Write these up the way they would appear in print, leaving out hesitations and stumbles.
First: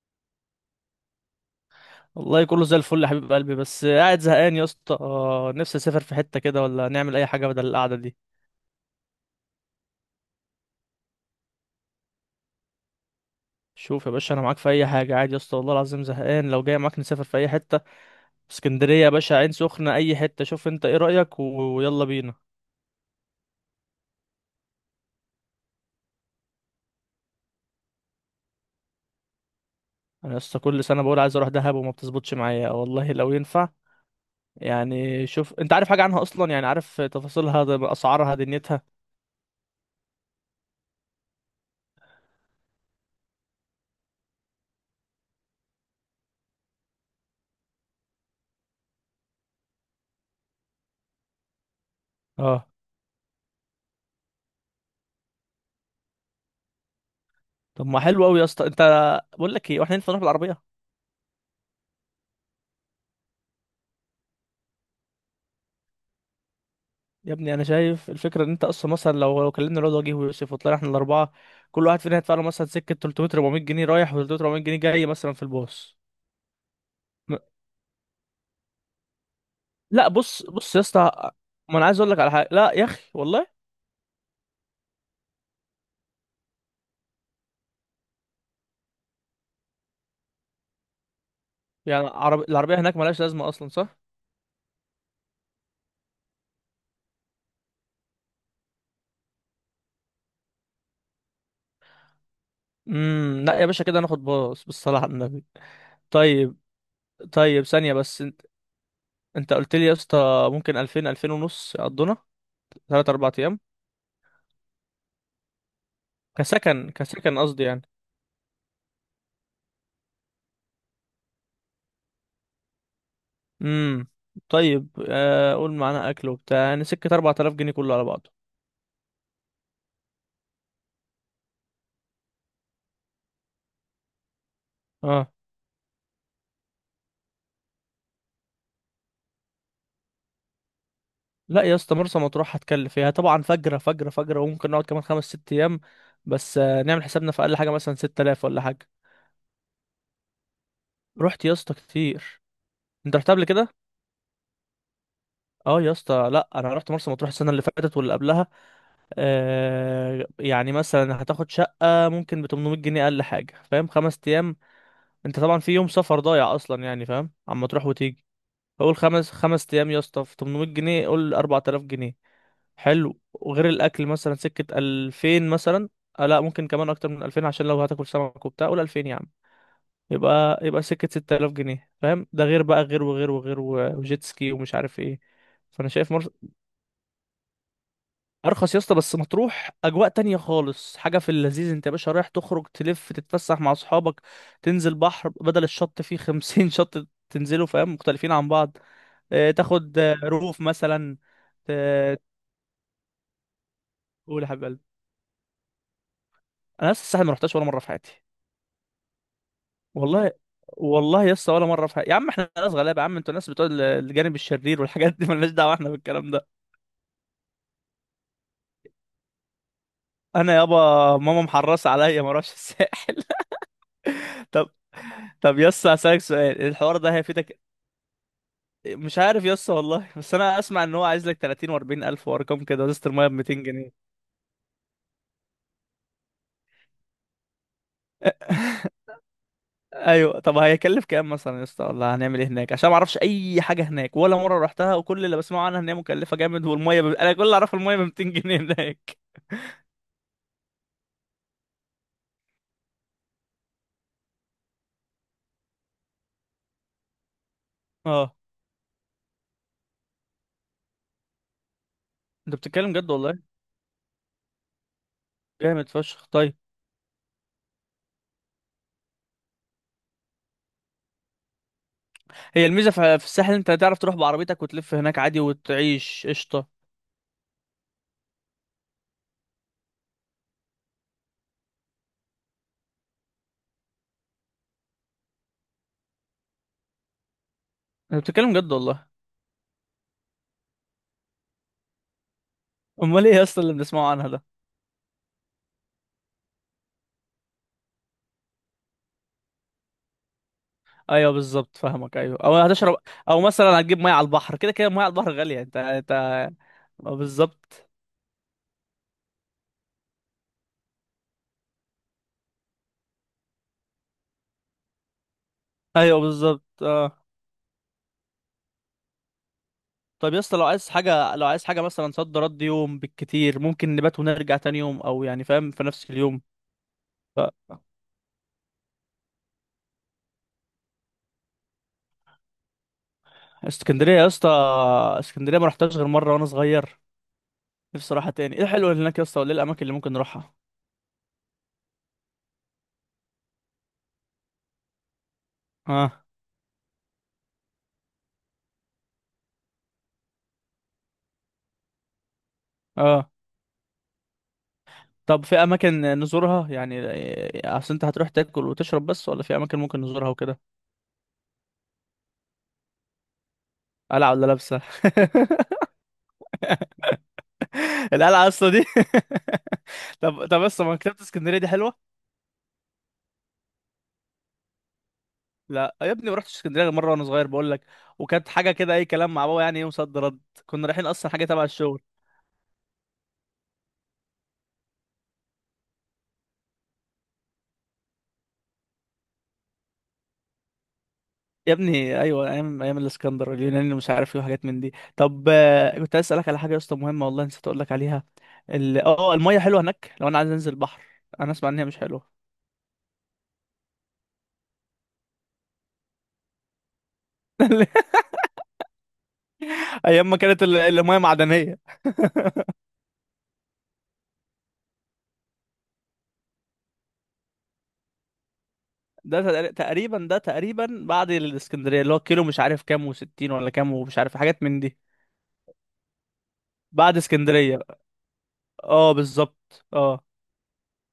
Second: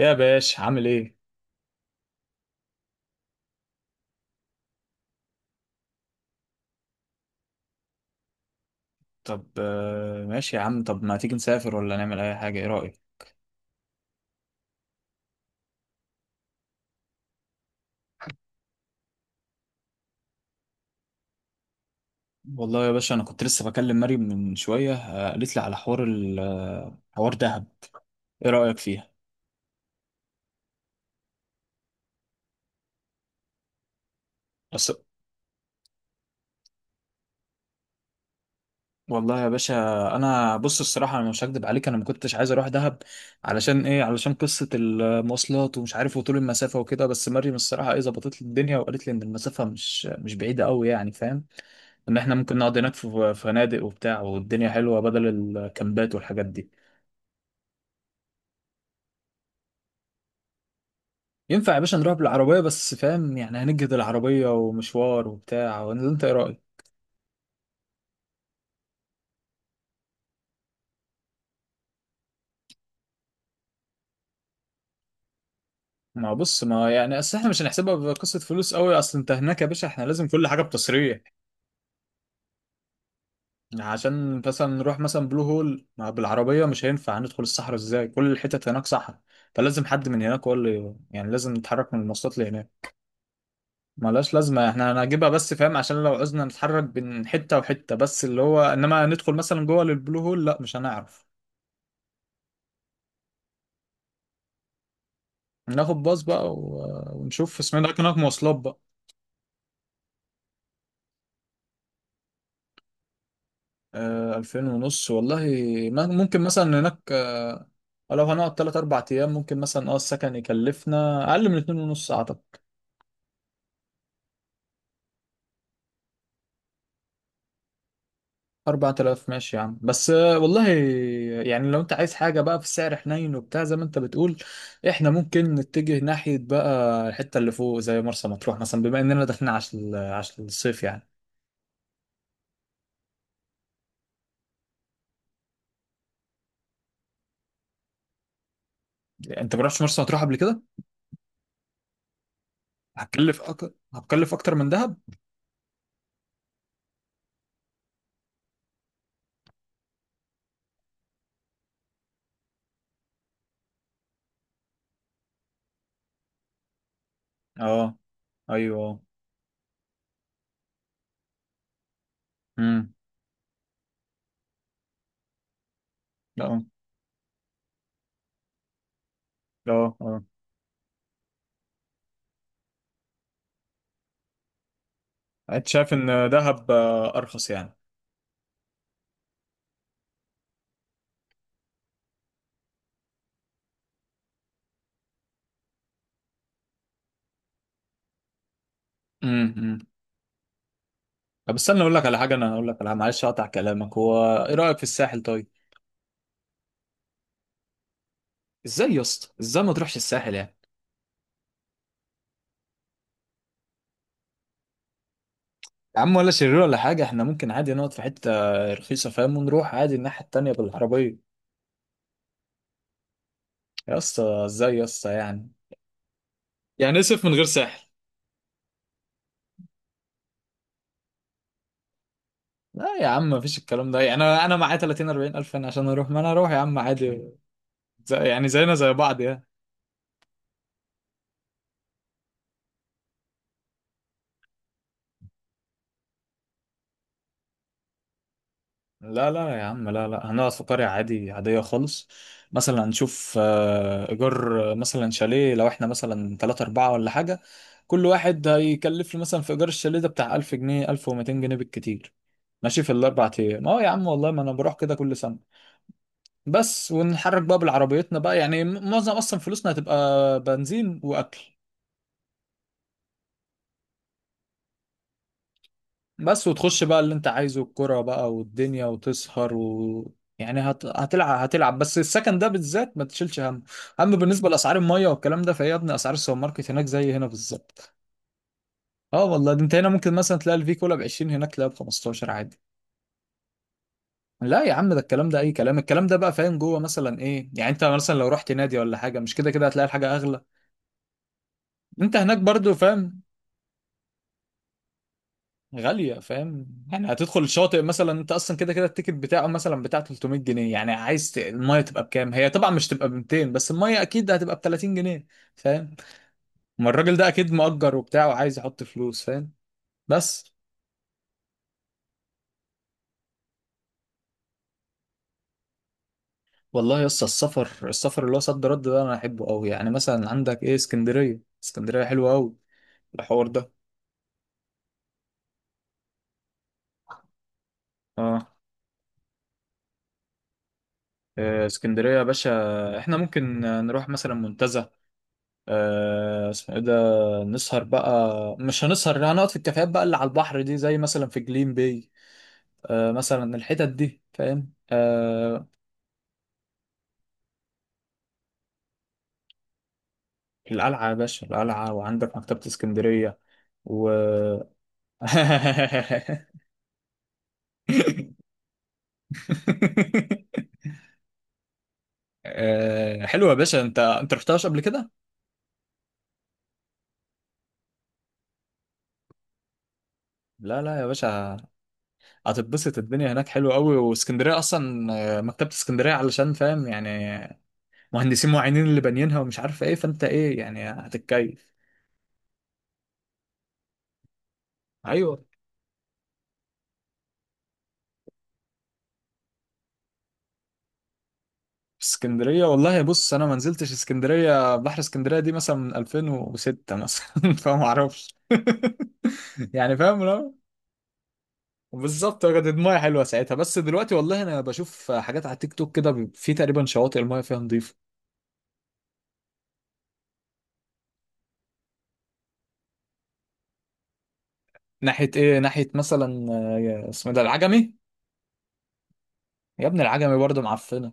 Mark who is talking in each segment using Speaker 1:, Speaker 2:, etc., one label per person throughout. Speaker 1: يا باش عامل ايه؟
Speaker 2: والله كله زي الفل يا حبيب قلبي، بس قاعد زهقان يا اسطى. نفسي اسافر في حتة كده، ولا نعمل اي حاجة بدل القعدة دي.
Speaker 1: طب ماشي يا عم. طب ما تيجي نسافر ولا نعمل اي حاجة، ايه رأيك؟
Speaker 2: شوف يا باشا، انا معاك في اي حاجة عادي يا اسطى. والله العظيم زهقان، لو جاي معاك نسافر في اي حتة. اسكندرية يا باشا، عين سخنة، اي حتة. شوف انت ايه رأيك، ويلا بينا.
Speaker 1: والله يا باشا، انا كنت لسه بكلم مريم من شوية، قالت لي على حوار ال آه، حوار دهب. ايه رأيك فيها؟
Speaker 2: انا يا اسطى، كل سنة بقول عايز اروح دهب وما بتظبطش معايا والله، لو ينفع.
Speaker 1: بس.
Speaker 2: يعني شوف، انت عارف حاجة عنها اصلا؟ يعني عارف تفاصيلها، اسعارها، دنيتها.
Speaker 1: والله يا باشا. انا بص، الصراحة انا مش هكدب عليك، انا ما كنتش عايز اروح دهب. علشان ايه؟ علشان قصة المواصلات ومش عارف وطول المسافة وكده. بس مريم الصراحة ايه ظبطت لي الدنيا وقالت لي ان المسافة مش بعيدة قوي، يعني فاهم؟ ان احنا ممكن
Speaker 2: اه.
Speaker 1: نقعد هناك في فنادق وبتاع، والدنيا حلوة بدل الكامبات والحاجات دي.
Speaker 2: طب ما حلو قوي يا اسطى. انت، بقول لك ايه، واحنا ينفع نروح بالعربية؟
Speaker 1: ينفع يا باشا نروح بالعربية، بس فاهم يعني هنجهد العربية ومشوار وبتاع، انت ايه رأيك؟
Speaker 2: يا ابني انا شايف الفكره ان انت اصلا مثلا لو كلمنا الواد وجيه ويوسف وطلعنا احنا الاربعه، كل واحد فينا هيدفع له مثلا سكه 300 400 جنيه رايح، و 300 400 جنيه جاي، مثلا في الباص.
Speaker 1: ما بص، ما يعني
Speaker 2: م-
Speaker 1: اصل احنا مش هنحسبها بقصة فلوس قوي. اصل انت هناك يا باشا احنا
Speaker 2: لا،
Speaker 1: لازم
Speaker 2: بص
Speaker 1: كل حاجة
Speaker 2: بص يا
Speaker 1: بتصريح.
Speaker 2: اسطى، ما انا عايز اقول لك على حاجه، لا يا اخي والله.
Speaker 1: عشان مثلا نروح مثلا بلو هول، ما بالعربية مش هينفع، هندخل الصحراء ازاي؟ كل الحتت هناك صحراء. فلازم حد من هناك هو اللي يعني لازم نتحرك من
Speaker 2: يعني
Speaker 1: المواصلات
Speaker 2: عربي، العربيه
Speaker 1: لهناك.
Speaker 2: هناك ملهاش لازمه اصلا، صح؟
Speaker 1: ملهاش لازمة، احنا هنجيبها بس فاهم عشان لو عوزنا نتحرك بين حتة وحتة. بس اللي هو انما ندخل مثلا جوه للبلو هول، لا مش هنعرف.
Speaker 2: لا يا باشا كده، ناخد باص بالصلاه على النبي.
Speaker 1: ناخد باص بقى
Speaker 2: طيب.
Speaker 1: ونشوف
Speaker 2: طيب
Speaker 1: اسمنا
Speaker 2: ثانيه
Speaker 1: ده كان هناك
Speaker 2: بس، انت،
Speaker 1: مواصلات بقى.
Speaker 2: انت قلت لي يا اسطى ممكن 2000 ونص يقضونا 3 4 ايام،
Speaker 1: 2000 ونص والله. ممكن مثلا هناك
Speaker 2: كسكن قصدي يعني.
Speaker 1: لو هنقعد 3 4 ايام ممكن مثلا السكن يكلفنا اقل من 2 ونص اعتقد.
Speaker 2: امم طيب. قول معانا اكل وبتاع يعني سكه 4000 جنيه كله على بعضه.
Speaker 1: 4000 ماشي يا عم، بس والله. يعني لو انت عايز حاجة بقى في سعر حنين وبتاع زي ما انت بتقول، احنا
Speaker 2: اه.
Speaker 1: ممكن نتجه ناحية بقى الحتة اللي فوق زي مرسى مطروح مثلا بما اننا داخلين عشان الصيف يعني.
Speaker 2: لا يا اسطى مرسى مطروح هتكلف فيها طبعا فجرة فجرة فجرة، وممكن نقعد كمان خمس ست ايام. بس نعمل حسابنا في اقل حاجة مثلا 6000 ولا حاجة.
Speaker 1: انت ما رحتش مرسى مطروح قبل كده؟
Speaker 2: رحت يا اسطى كتير. انت رحت قبل كده؟
Speaker 1: هتكلف اكتر من دهب.
Speaker 2: اه يا اسطى، لا انا رحت مرسى مطروح السنة اللي فاتت واللي قبلها. يعني مثلا هتاخد شقة ممكن ب 800 جنيه اقل حاجة، فاهم؟ خمس ايام. انت طبعا في يوم سفر ضايع اصلا يعني، فاهم، عما تروح
Speaker 1: اه.
Speaker 2: وتيجي. قول
Speaker 1: ايوه.
Speaker 2: خمس، خمس ايام يا اسطى في 800 جنيه، قول 4000 جنيه.
Speaker 1: امم.
Speaker 2: حلو. وغير الاكل مثلا سكه 2000 مثلا. لا
Speaker 1: لا.
Speaker 2: ممكن كمان اكتر من 2000، عشان لو هتاكل سمك وبتاع، قول 2000 يا عم.
Speaker 1: اه، اه.
Speaker 2: يبقى سكه 6000 جنيه، فاهم؟ ده غير بقى، غير وغير وغير وجيت سكي ومش عارف ايه.
Speaker 1: انت
Speaker 2: فانا
Speaker 1: شايف
Speaker 2: شايف
Speaker 1: ان دهب ارخص يعني؟
Speaker 2: ارخص يا اسطى، بس مطروح اجواء تانية خالص، حاجه في اللذيذ. انت يا باشا رايح تخرج، تلف، تتفسح مع اصحابك، تنزل بحر، بدل الشط فيه 50 شط تنزلوا، فاهم، مختلفين عن بعض.
Speaker 1: امم، أمم.
Speaker 2: تاخد روف مثلا.
Speaker 1: طب استنى اقول لك على
Speaker 2: ت-
Speaker 1: حاجه، انا اقول لك على، معلش اقطع كلامك، هو
Speaker 2: تقول يا
Speaker 1: ايه
Speaker 2: حبيب
Speaker 1: رايك
Speaker 2: قلبي،
Speaker 1: في الساحل طيب؟
Speaker 2: انا لسه الساحل ما رحتش ولا مره في حياتي.
Speaker 1: ازاي يا اسطى؟ ازاي ما تروحش
Speaker 2: والله.
Speaker 1: الساحل يعني؟
Speaker 2: والله لسه ولا مره في حياتي يا عم. احنا ناس غلابه يا عم، انتوا ناس بتوع الجانب الشرير والحاجات دي، مالناش دعوه احنا
Speaker 1: يا عم
Speaker 2: بالكلام
Speaker 1: ولا
Speaker 2: ده.
Speaker 1: شرير ولا حاجه، احنا ممكن عادي نقعد في حته رخيصه فاهم، ونروح عادي الناحيه التانيه
Speaker 2: انا يابا،
Speaker 1: بالعربيه.
Speaker 2: ماما محرصه عليا ما اروحش الساحل.
Speaker 1: يا اسطى،
Speaker 2: طب.
Speaker 1: ازاي يا اسطى يعني؟
Speaker 2: يسا هسألك سؤال، الحوار
Speaker 1: يعني
Speaker 2: ده
Speaker 1: اسف من غير
Speaker 2: هيفيدك.
Speaker 1: ساحل؟
Speaker 2: مش عارف يسا والله. بس انا اسمع ان هو عايز لك 30 و40 الف، وارقام كده،
Speaker 1: لا
Speaker 2: وازازه
Speaker 1: يا
Speaker 2: الميه
Speaker 1: عم
Speaker 2: ب
Speaker 1: مفيش
Speaker 2: 200 جنيه.
Speaker 1: الكلام ده، يعني انا معايا 30 40 الف، يعني عشان اروح ما انا اروح يا عم عادي. زي، يعني زينا زي بعض يعني.
Speaker 2: ايوه. طب هيكلف كام مثلا يا اسطى، ولا هنعمل ايه هناك؟ عشان ما اعرفش اي حاجه هناك، ولا مره رحتها، وكل اللي بسمعه عنها ان هي مكلفه جامد، والميه انا كل اللي اعرفه الميه ب 200 جنيه هناك.
Speaker 1: لا لا يا عم، لا لا هنقعد في قرية عادي عادية خالص. مثلا هنشوف، إيجار، مثلا شاليه، لو إحنا مثلا 3 4 ولا حاجة. كل
Speaker 2: اه.
Speaker 1: واحد هيكلف لي مثلا في إيجار الشاليه ده بتاع 1000 جنيه 1200 جنيه بالكتير.
Speaker 2: انت
Speaker 1: ماشي
Speaker 2: بتتكلم
Speaker 1: في
Speaker 2: جد
Speaker 1: الأربع
Speaker 2: والله؟
Speaker 1: أيام، يا عم والله، ما أنا بروح كده كل سنة.
Speaker 2: جامد فشخ. طيب.
Speaker 1: بس ونتحرك بقى بالعربيتنا بقى، يعني معظم أصلا فلوسنا هتبقى بنزين وأكل.
Speaker 2: هي الميزه في الساحل، انت تعرف تروح بعربيتك وتلف هناك عادي وتعيش
Speaker 1: بس
Speaker 2: قشطه.
Speaker 1: وتخش بقى اللي انت عايزه الكرة بقى والدنيا وتسهر هتلعب. بس السكن ده بالذات ما تشيلش هم. اما بالنسبة لأسعار المية والكلام ده فهي يا ابني أسعار السوبر ماركت هناك زي هنا بالظبط.
Speaker 2: انت بتتكلم جد والله؟
Speaker 1: اه والله، ده انت هنا ممكن مثلا تلاقي الفي كولا ب 20، هناك تلاقيها ب 15 عادي.
Speaker 2: امال ايه يا اسطى اللي بنسمعه عنها ده؟
Speaker 1: لا يا عم ده الكلام ده اي كلام، الكلام ده بقى فاهم جوه مثلا ايه يعني، انت مثلا لو رحت نادي ولا حاجة مش كده كده هتلاقي الحاجة اغلى.
Speaker 2: ايوه بالظبط فاهمك.
Speaker 1: انت
Speaker 2: ايوه،
Speaker 1: هناك
Speaker 2: او
Speaker 1: برضو
Speaker 2: هتشرب،
Speaker 1: فاهم.
Speaker 2: او مثلا هتجيب ميه على البحر، كده كده ميه على البحر غاليه، انت انت
Speaker 1: غالية فاهم. يعني
Speaker 2: آه،
Speaker 1: هتدخل الشاطئ
Speaker 2: بالظبط.
Speaker 1: مثلا، انت اصلا كده كده التيكت بتاعه مثلا بتاع 300 جنيه، يعني عايز المية تبقى بكام؟ هي طبعا مش تبقى ب 200، بس المية اكيد هتبقى ب 30 جنيه. فاهم.
Speaker 2: ايوه بالظبط.
Speaker 1: ما الراجل
Speaker 2: اه.
Speaker 1: ده اكيد مؤجر وبتاع وعايز يحط فلوس فاهم.
Speaker 2: طب يا
Speaker 1: بس.
Speaker 2: اسطى، لو عايز حاجة مثلا صد رد يوم بالكتير، ممكن نبات ونرجع تاني يوم، او يعني فاهم في نفس اليوم.
Speaker 1: والله يا اسطى،
Speaker 2: ف...
Speaker 1: السفر اللي هو صد رد ده انا احبه قوي، يعني مثلا عندك ايه، اسكندرية، اسكندرية حلوة قوي. الحوار ده.
Speaker 2: اسكندرية يا اسطى، اسكندرية ما رحتهاش غير مرة وانا صغير. نفسي اروحها
Speaker 1: اه.
Speaker 2: تاني. ايه الحلو اللي هناك يا اسطى؟ وايه الاماكن اللي ممكن نروحها؟
Speaker 1: اسكندرية يا باشا. احنا ممكن نروح مثلا منتزه.
Speaker 2: اه.
Speaker 1: اسمه ايه ده. نسهر بقى. مش هنسهر، هنقعد في الكافيهات بقى اللي على البحر دي، زي مثلا في جليم باي.
Speaker 2: اه
Speaker 1: مثلا الحتت دي فاهم
Speaker 2: طب في
Speaker 1: آه.
Speaker 2: اماكن نزورها يعني؟ اصل انت هتروح تاكل وتشرب بس، ولا في اماكن ممكن نزورها وكده؟
Speaker 1: القلعة يا باشا، القلعة، وعندك مكتبة اسكندرية و
Speaker 2: قلعة ولا لابسة؟ القلعة اصلا دي. طب. بس ما مكتبة اسكندرية دي حلوة.
Speaker 1: حلوة يا باشا. انت رحتهاش قبل كده؟
Speaker 2: لا يا ابني، ما رحتش اسكندريه غير مره وانا صغير بقول لك. وكانت حاجه كده اي كلام، مع بابا يعني، يوم صد رد.
Speaker 1: لا
Speaker 2: كنا
Speaker 1: لا
Speaker 2: رايحين
Speaker 1: يا
Speaker 2: اصلا حاجه
Speaker 1: باشا.
Speaker 2: تبع الشغل.
Speaker 1: هتتبسط، الدنيا هناك حلوة قوي، واسكندرية اصلا مكتبة اسكندرية علشان فاهم يعني، مهندسين معينين اللي بانيينها ومش عارف ايه، فانت ايه يعني هتتكيف.
Speaker 2: يا ابني ايوه، ايام ايام الاسكندر اليوناني مش عارف ايه وحاجات من دي.
Speaker 1: ايوه.
Speaker 2: طب كنت عايز اسالك على حاجه يا اسطى مهمه، والله نسيت اقول لك عليها. اه الميه حلوه هناك لو انا عايز انزل البحر؟ انا اسمع ان هي مش
Speaker 1: في
Speaker 2: حلوه.
Speaker 1: اسكندرية والله، بص أنا ما نزلتش اسكندرية، بحر اسكندرية دي مثلا من 2006 مثلا. فما أعرفش. يعني فاهم،
Speaker 2: ايام ما
Speaker 1: لا.
Speaker 2: كانت الميه معدنيه.
Speaker 1: بالظبط كانت المايه حلوة ساعتها، بس دلوقتي والله أنا بشوف حاجات على تيك توك كده في تقريبا شواطئ المايه فيها نظيفة.
Speaker 2: تقريبا، ده تقريبا بعد الاسكندريه اللي هو كيلو مش عارف كام وستين ولا كام، ومش عارف حاجات من دي.
Speaker 1: ناحية إيه؟ ناحية مثلا
Speaker 2: بعد
Speaker 1: اسمه إيه ده،
Speaker 2: اسكندريه
Speaker 1: العجمي.
Speaker 2: بقى. اه بالظبط.
Speaker 1: يا ابني
Speaker 2: اه.
Speaker 1: العجمي برضه معفنة.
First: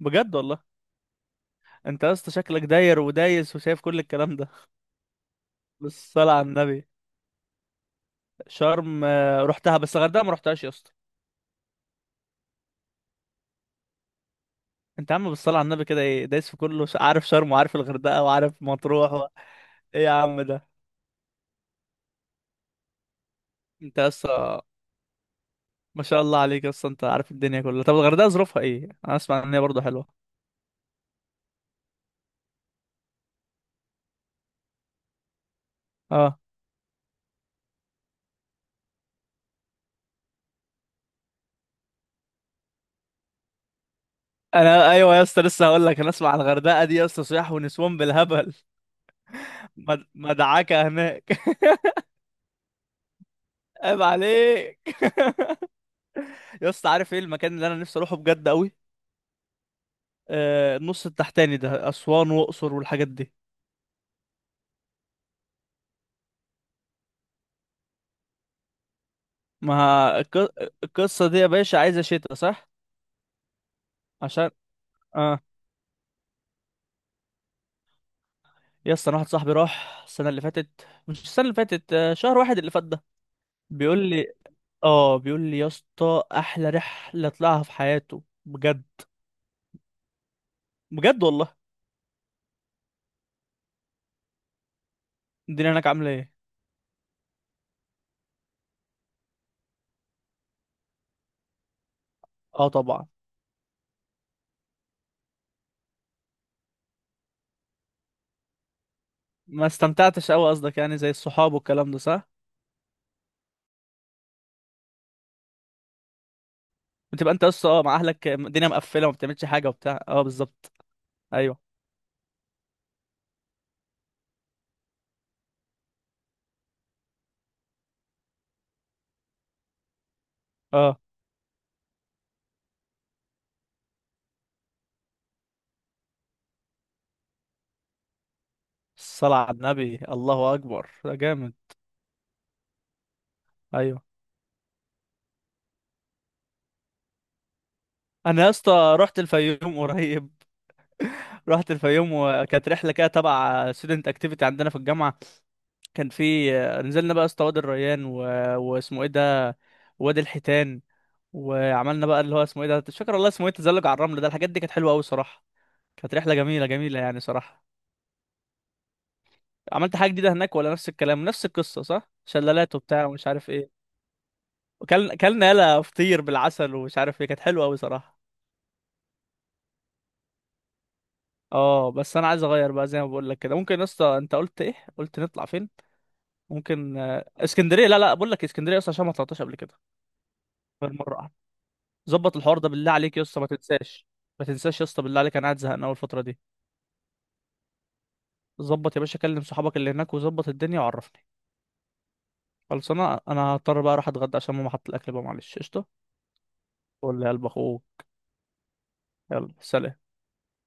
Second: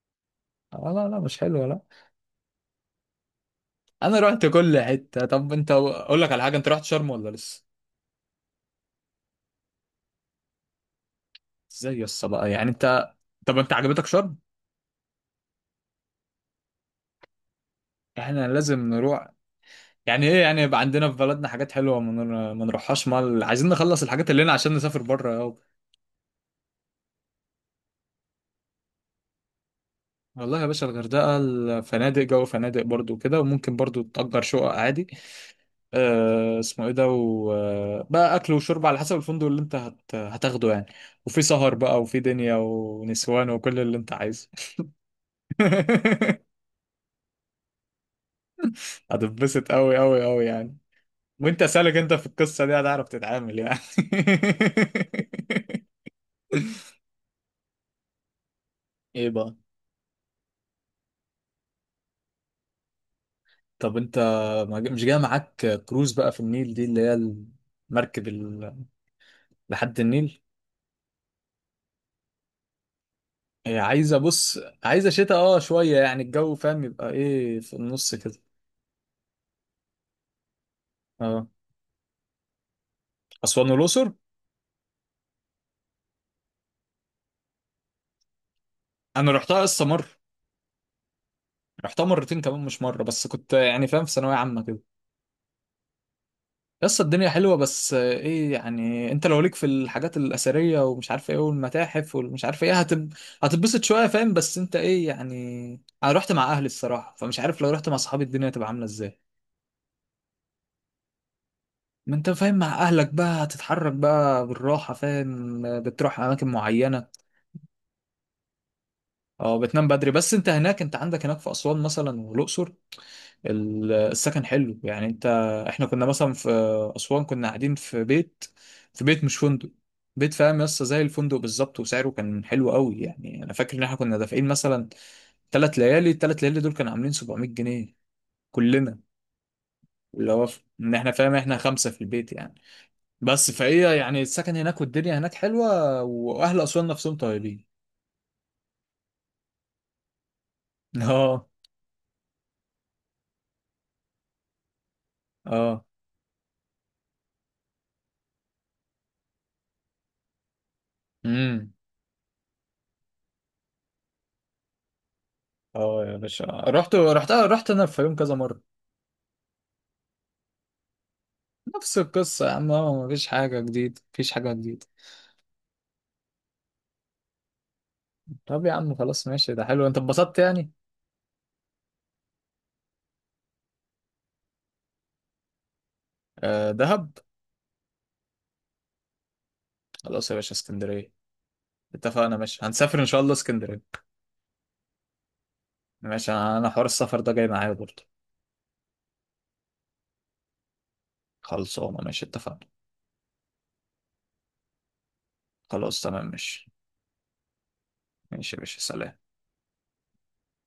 Speaker 2: بجد والله.
Speaker 1: آه، لا لا مش حلوة، لا.
Speaker 2: انت يا اسطى شكلك داير ودايس وشايف كل
Speaker 1: أنا
Speaker 2: الكلام
Speaker 1: رحت
Speaker 2: ده.
Speaker 1: كل حتة. طب أنت، أقول
Speaker 2: بالصلاة
Speaker 1: لك
Speaker 2: على
Speaker 1: على حاجة، أنت رحت
Speaker 2: النبي.
Speaker 1: شرم ولا لسه؟
Speaker 2: شرم رحتها، بس الغردقة ما رحتهاش يا اسطى.
Speaker 1: إزاي يا اسطى بقى يعني أنت؟ طب أنت عجبتك شرم؟
Speaker 2: انت يا عم بالصلاة على النبي كده، ايه؟ دايس في كله، عارف شرم وعارف الغردقة
Speaker 1: احنا
Speaker 2: وعارف
Speaker 1: لازم
Speaker 2: مطروح
Speaker 1: نروح.
Speaker 2: ايه يا
Speaker 1: يعني
Speaker 2: عم
Speaker 1: ايه يعني؟
Speaker 2: ده؟
Speaker 1: يبقى عندنا في بلدنا حاجات حلوه ما نروحهاش، مال عايزين
Speaker 2: انت
Speaker 1: نخلص
Speaker 2: يا
Speaker 1: الحاجات اللي لنا
Speaker 2: اسطى،
Speaker 1: عشان نسافر بره يابا.
Speaker 2: ما شاء الله عليك يا اسطى، انت عارف الدنيا كلها. طب الغردقة ظروفها ايه؟ انا اسمع ان هي برضه حلوة.
Speaker 1: والله يا باشا، الغردقه الفنادق جو فنادق برضو كده، وممكن برضو تأجر شقق عادي.
Speaker 2: اه.
Speaker 1: اسمه ايه ده، وبقى اكل وشرب على حسب الفندق اللي انت هتاخده يعني. وفي سهر بقى وفي دنيا ونسوان وكل اللي انت عايزه.
Speaker 2: انا ايوه يا اسطى لسه هقول لك، انا اسمع عن الغردقة دي يا اسطى، صياح ونسوان بالهبل.
Speaker 1: هتتبسط قوي قوي قوي يعني.
Speaker 2: مدعكة هناك.
Speaker 1: وانت سالك، انت في القصه دي هتعرف تتعامل يعني؟
Speaker 2: عيب عليك. يا اسطى، عارف ايه المكان اللي انا نفسي اروحه بجد قوي؟
Speaker 1: ايه بقى؟
Speaker 2: النص التحتاني ده، أسوان وأقصر والحاجات دي.
Speaker 1: طب انت، ما ج- مش جاي معاك كروز بقى في النيل دي اللي هي المركب
Speaker 2: ما
Speaker 1: لحد النيل.
Speaker 2: الق- القصة دي يا باشا عايزة شتا، صح؟
Speaker 1: هي عايزه،
Speaker 2: عشان.
Speaker 1: بص. عايزه شتاء،
Speaker 2: اه
Speaker 1: شويه يعني الجو فاهم، يبقى ايه في النص كده.
Speaker 2: يا اسطى، أنا واحد صاحبي راح السنة اللي فاتت، مش السنة
Speaker 1: اه،
Speaker 2: اللي فاتت شهر واحد اللي فات ده،
Speaker 1: اسوان
Speaker 2: بيقول
Speaker 1: والاقصر.
Speaker 2: لي. اه بيقول لي يا اسطى، أحلى رحلة طلعها في حياته بجد.
Speaker 1: انا رحتها قصه مره.
Speaker 2: بجد والله؟
Speaker 1: رحتها مرتين كمان، مش مره بس، كنت يعني فاهم في ثانويه عامه كده.
Speaker 2: الدنيا هناك عاملة ايه؟
Speaker 1: قصه الدنيا حلوه، بس ايه يعني، انت لو ليك في الحاجات الاثريه ومش عارف ايه والمتاحف والمش عارف
Speaker 2: اه
Speaker 1: ايه
Speaker 2: طبعا.
Speaker 1: هتتبسط شويه فاهم، بس انت ايه يعني. انا رحت مع اهلي الصراحه، فمش عارف لو رحت مع صحابي الدنيا هتبقى عامله ازاي.
Speaker 2: ما استمتعتش قوي قصدك يعني زي الصحاب والكلام ده،
Speaker 1: ما
Speaker 2: صح؟
Speaker 1: انت فاهم، مع اهلك بقى هتتحرك بقى بالراحه، فاهم، بتروح اماكن معينه.
Speaker 2: بتبقى انت يا اسطى مع اهلك الدنيا مقفلة وما بتعملش
Speaker 1: اه،
Speaker 2: حاجة
Speaker 1: بتنام
Speaker 2: وبتاع.
Speaker 1: بدري.
Speaker 2: اه
Speaker 1: بس انت
Speaker 2: بالظبط.
Speaker 1: هناك، انت عندك هناك في
Speaker 2: ايوه.
Speaker 1: اسوان مثلا والاقصر. السكن حلو يعني، انت احنا كنا مثلا في اسوان كنا قاعدين في بيت، في بيت مش فندق، بيت فاهم يس،
Speaker 2: اه.
Speaker 1: زي الفندق بالظبط، وسعره كان حلو قوي، يعني انا فاكر ان احنا كنا دافعين مثلا 3 ليالي، الثلاث ليالي دول كانوا عاملين 700 جنيه، كلنا.
Speaker 2: الصلاة على النبي،
Speaker 1: اللي هو
Speaker 2: الله أكبر
Speaker 1: ان احنا
Speaker 2: ده
Speaker 1: فاهم
Speaker 2: جامد.
Speaker 1: احنا 5 في البيت يعني. بس فهي
Speaker 2: أيوه.
Speaker 1: يعني، السكن هناك والدنيا هناك حلوة، وأهل أسوان نفسهم طيبين.
Speaker 2: أنا يا اسطى رحت الفيوم قريب.
Speaker 1: اه،
Speaker 2: رحت الفيوم، وكانت رحلة كده تبع student activity عندنا في الجامعة.
Speaker 1: اه،
Speaker 2: كان في نزلنا بقى يا اسطى وادي الريان واسمه إيه ده، وادي الحيتان.
Speaker 1: امم.
Speaker 2: وعملنا بقى اللي هو اسمه إيه ده، مش فاكر والله اسمه إيه، تزلج على الرمل، ده الحاجات دي كانت حلوة أوي صراحة.
Speaker 1: اه
Speaker 2: كانت
Speaker 1: يا
Speaker 2: رحلة
Speaker 1: باشا،
Speaker 2: جميلة
Speaker 1: رحت
Speaker 2: جميلة يعني
Speaker 1: رحت
Speaker 2: صراحة.
Speaker 1: رحت أنا الفيوم كذا مرة.
Speaker 2: عملت حاجة جديدة هناك ولا نفس الكلام نفس القصة؟
Speaker 1: نفس
Speaker 2: صح،
Speaker 1: القصة يا عم،
Speaker 2: شلالات
Speaker 1: اه،
Speaker 2: وبتاع
Speaker 1: ما
Speaker 2: ومش
Speaker 1: فيش
Speaker 2: عارف
Speaker 1: حاجة
Speaker 2: إيه.
Speaker 1: جديدة مفيش حاجة جديدة.
Speaker 2: وكلنا يلا فطير بالعسل ومش عارف إيه، كانت حلوة أوي صراحة.
Speaker 1: طب يا عم خلاص ماشي، ده حلو، أنت اتبسطت يعني.
Speaker 2: اه. بس انا عايز اغير بقى زي ما بقول لك كده. ممكن يا اسطى، انت قلت ايه، قلت نطلع فين؟
Speaker 1: آه،
Speaker 2: ممكن
Speaker 1: دهب.
Speaker 2: اسكندريه. لا لا بقول لك اسكندريه اصلا، عشان ما طلعتهاش قبل كده،
Speaker 1: خلاص يا باشا
Speaker 2: غير
Speaker 1: اسكندرية.
Speaker 2: مره واحده.
Speaker 1: اتفقنا،
Speaker 2: ظبط الحوار
Speaker 1: ماشي
Speaker 2: ده بالله
Speaker 1: هنسافر إن
Speaker 2: عليك
Speaker 1: شاء
Speaker 2: يا
Speaker 1: الله
Speaker 2: اسطى، ما
Speaker 1: اسكندرية.
Speaker 2: تنساش. ما تنساش يا اسطى بالله عليك، انا قاعد زهقان اول الفتره
Speaker 1: ماشي،
Speaker 2: دي.
Speaker 1: أنا حوار السفر ده جاي معايا برضه.
Speaker 2: ظبط يا باشا، كلم صحابك اللي هناك وظبط الدنيا وعرفني.
Speaker 1: خلصانة ماشي اتفقنا.
Speaker 2: خلاص، انا هضطر بقى اروح اتغدى عشان ماما حط الاكل بقى، معلش قشطه.
Speaker 1: خلاص تمام ماشي.
Speaker 2: قول لي يا قلب اخوه.
Speaker 1: ماشي يا باشا، سلام.
Speaker 2: يلا سلام.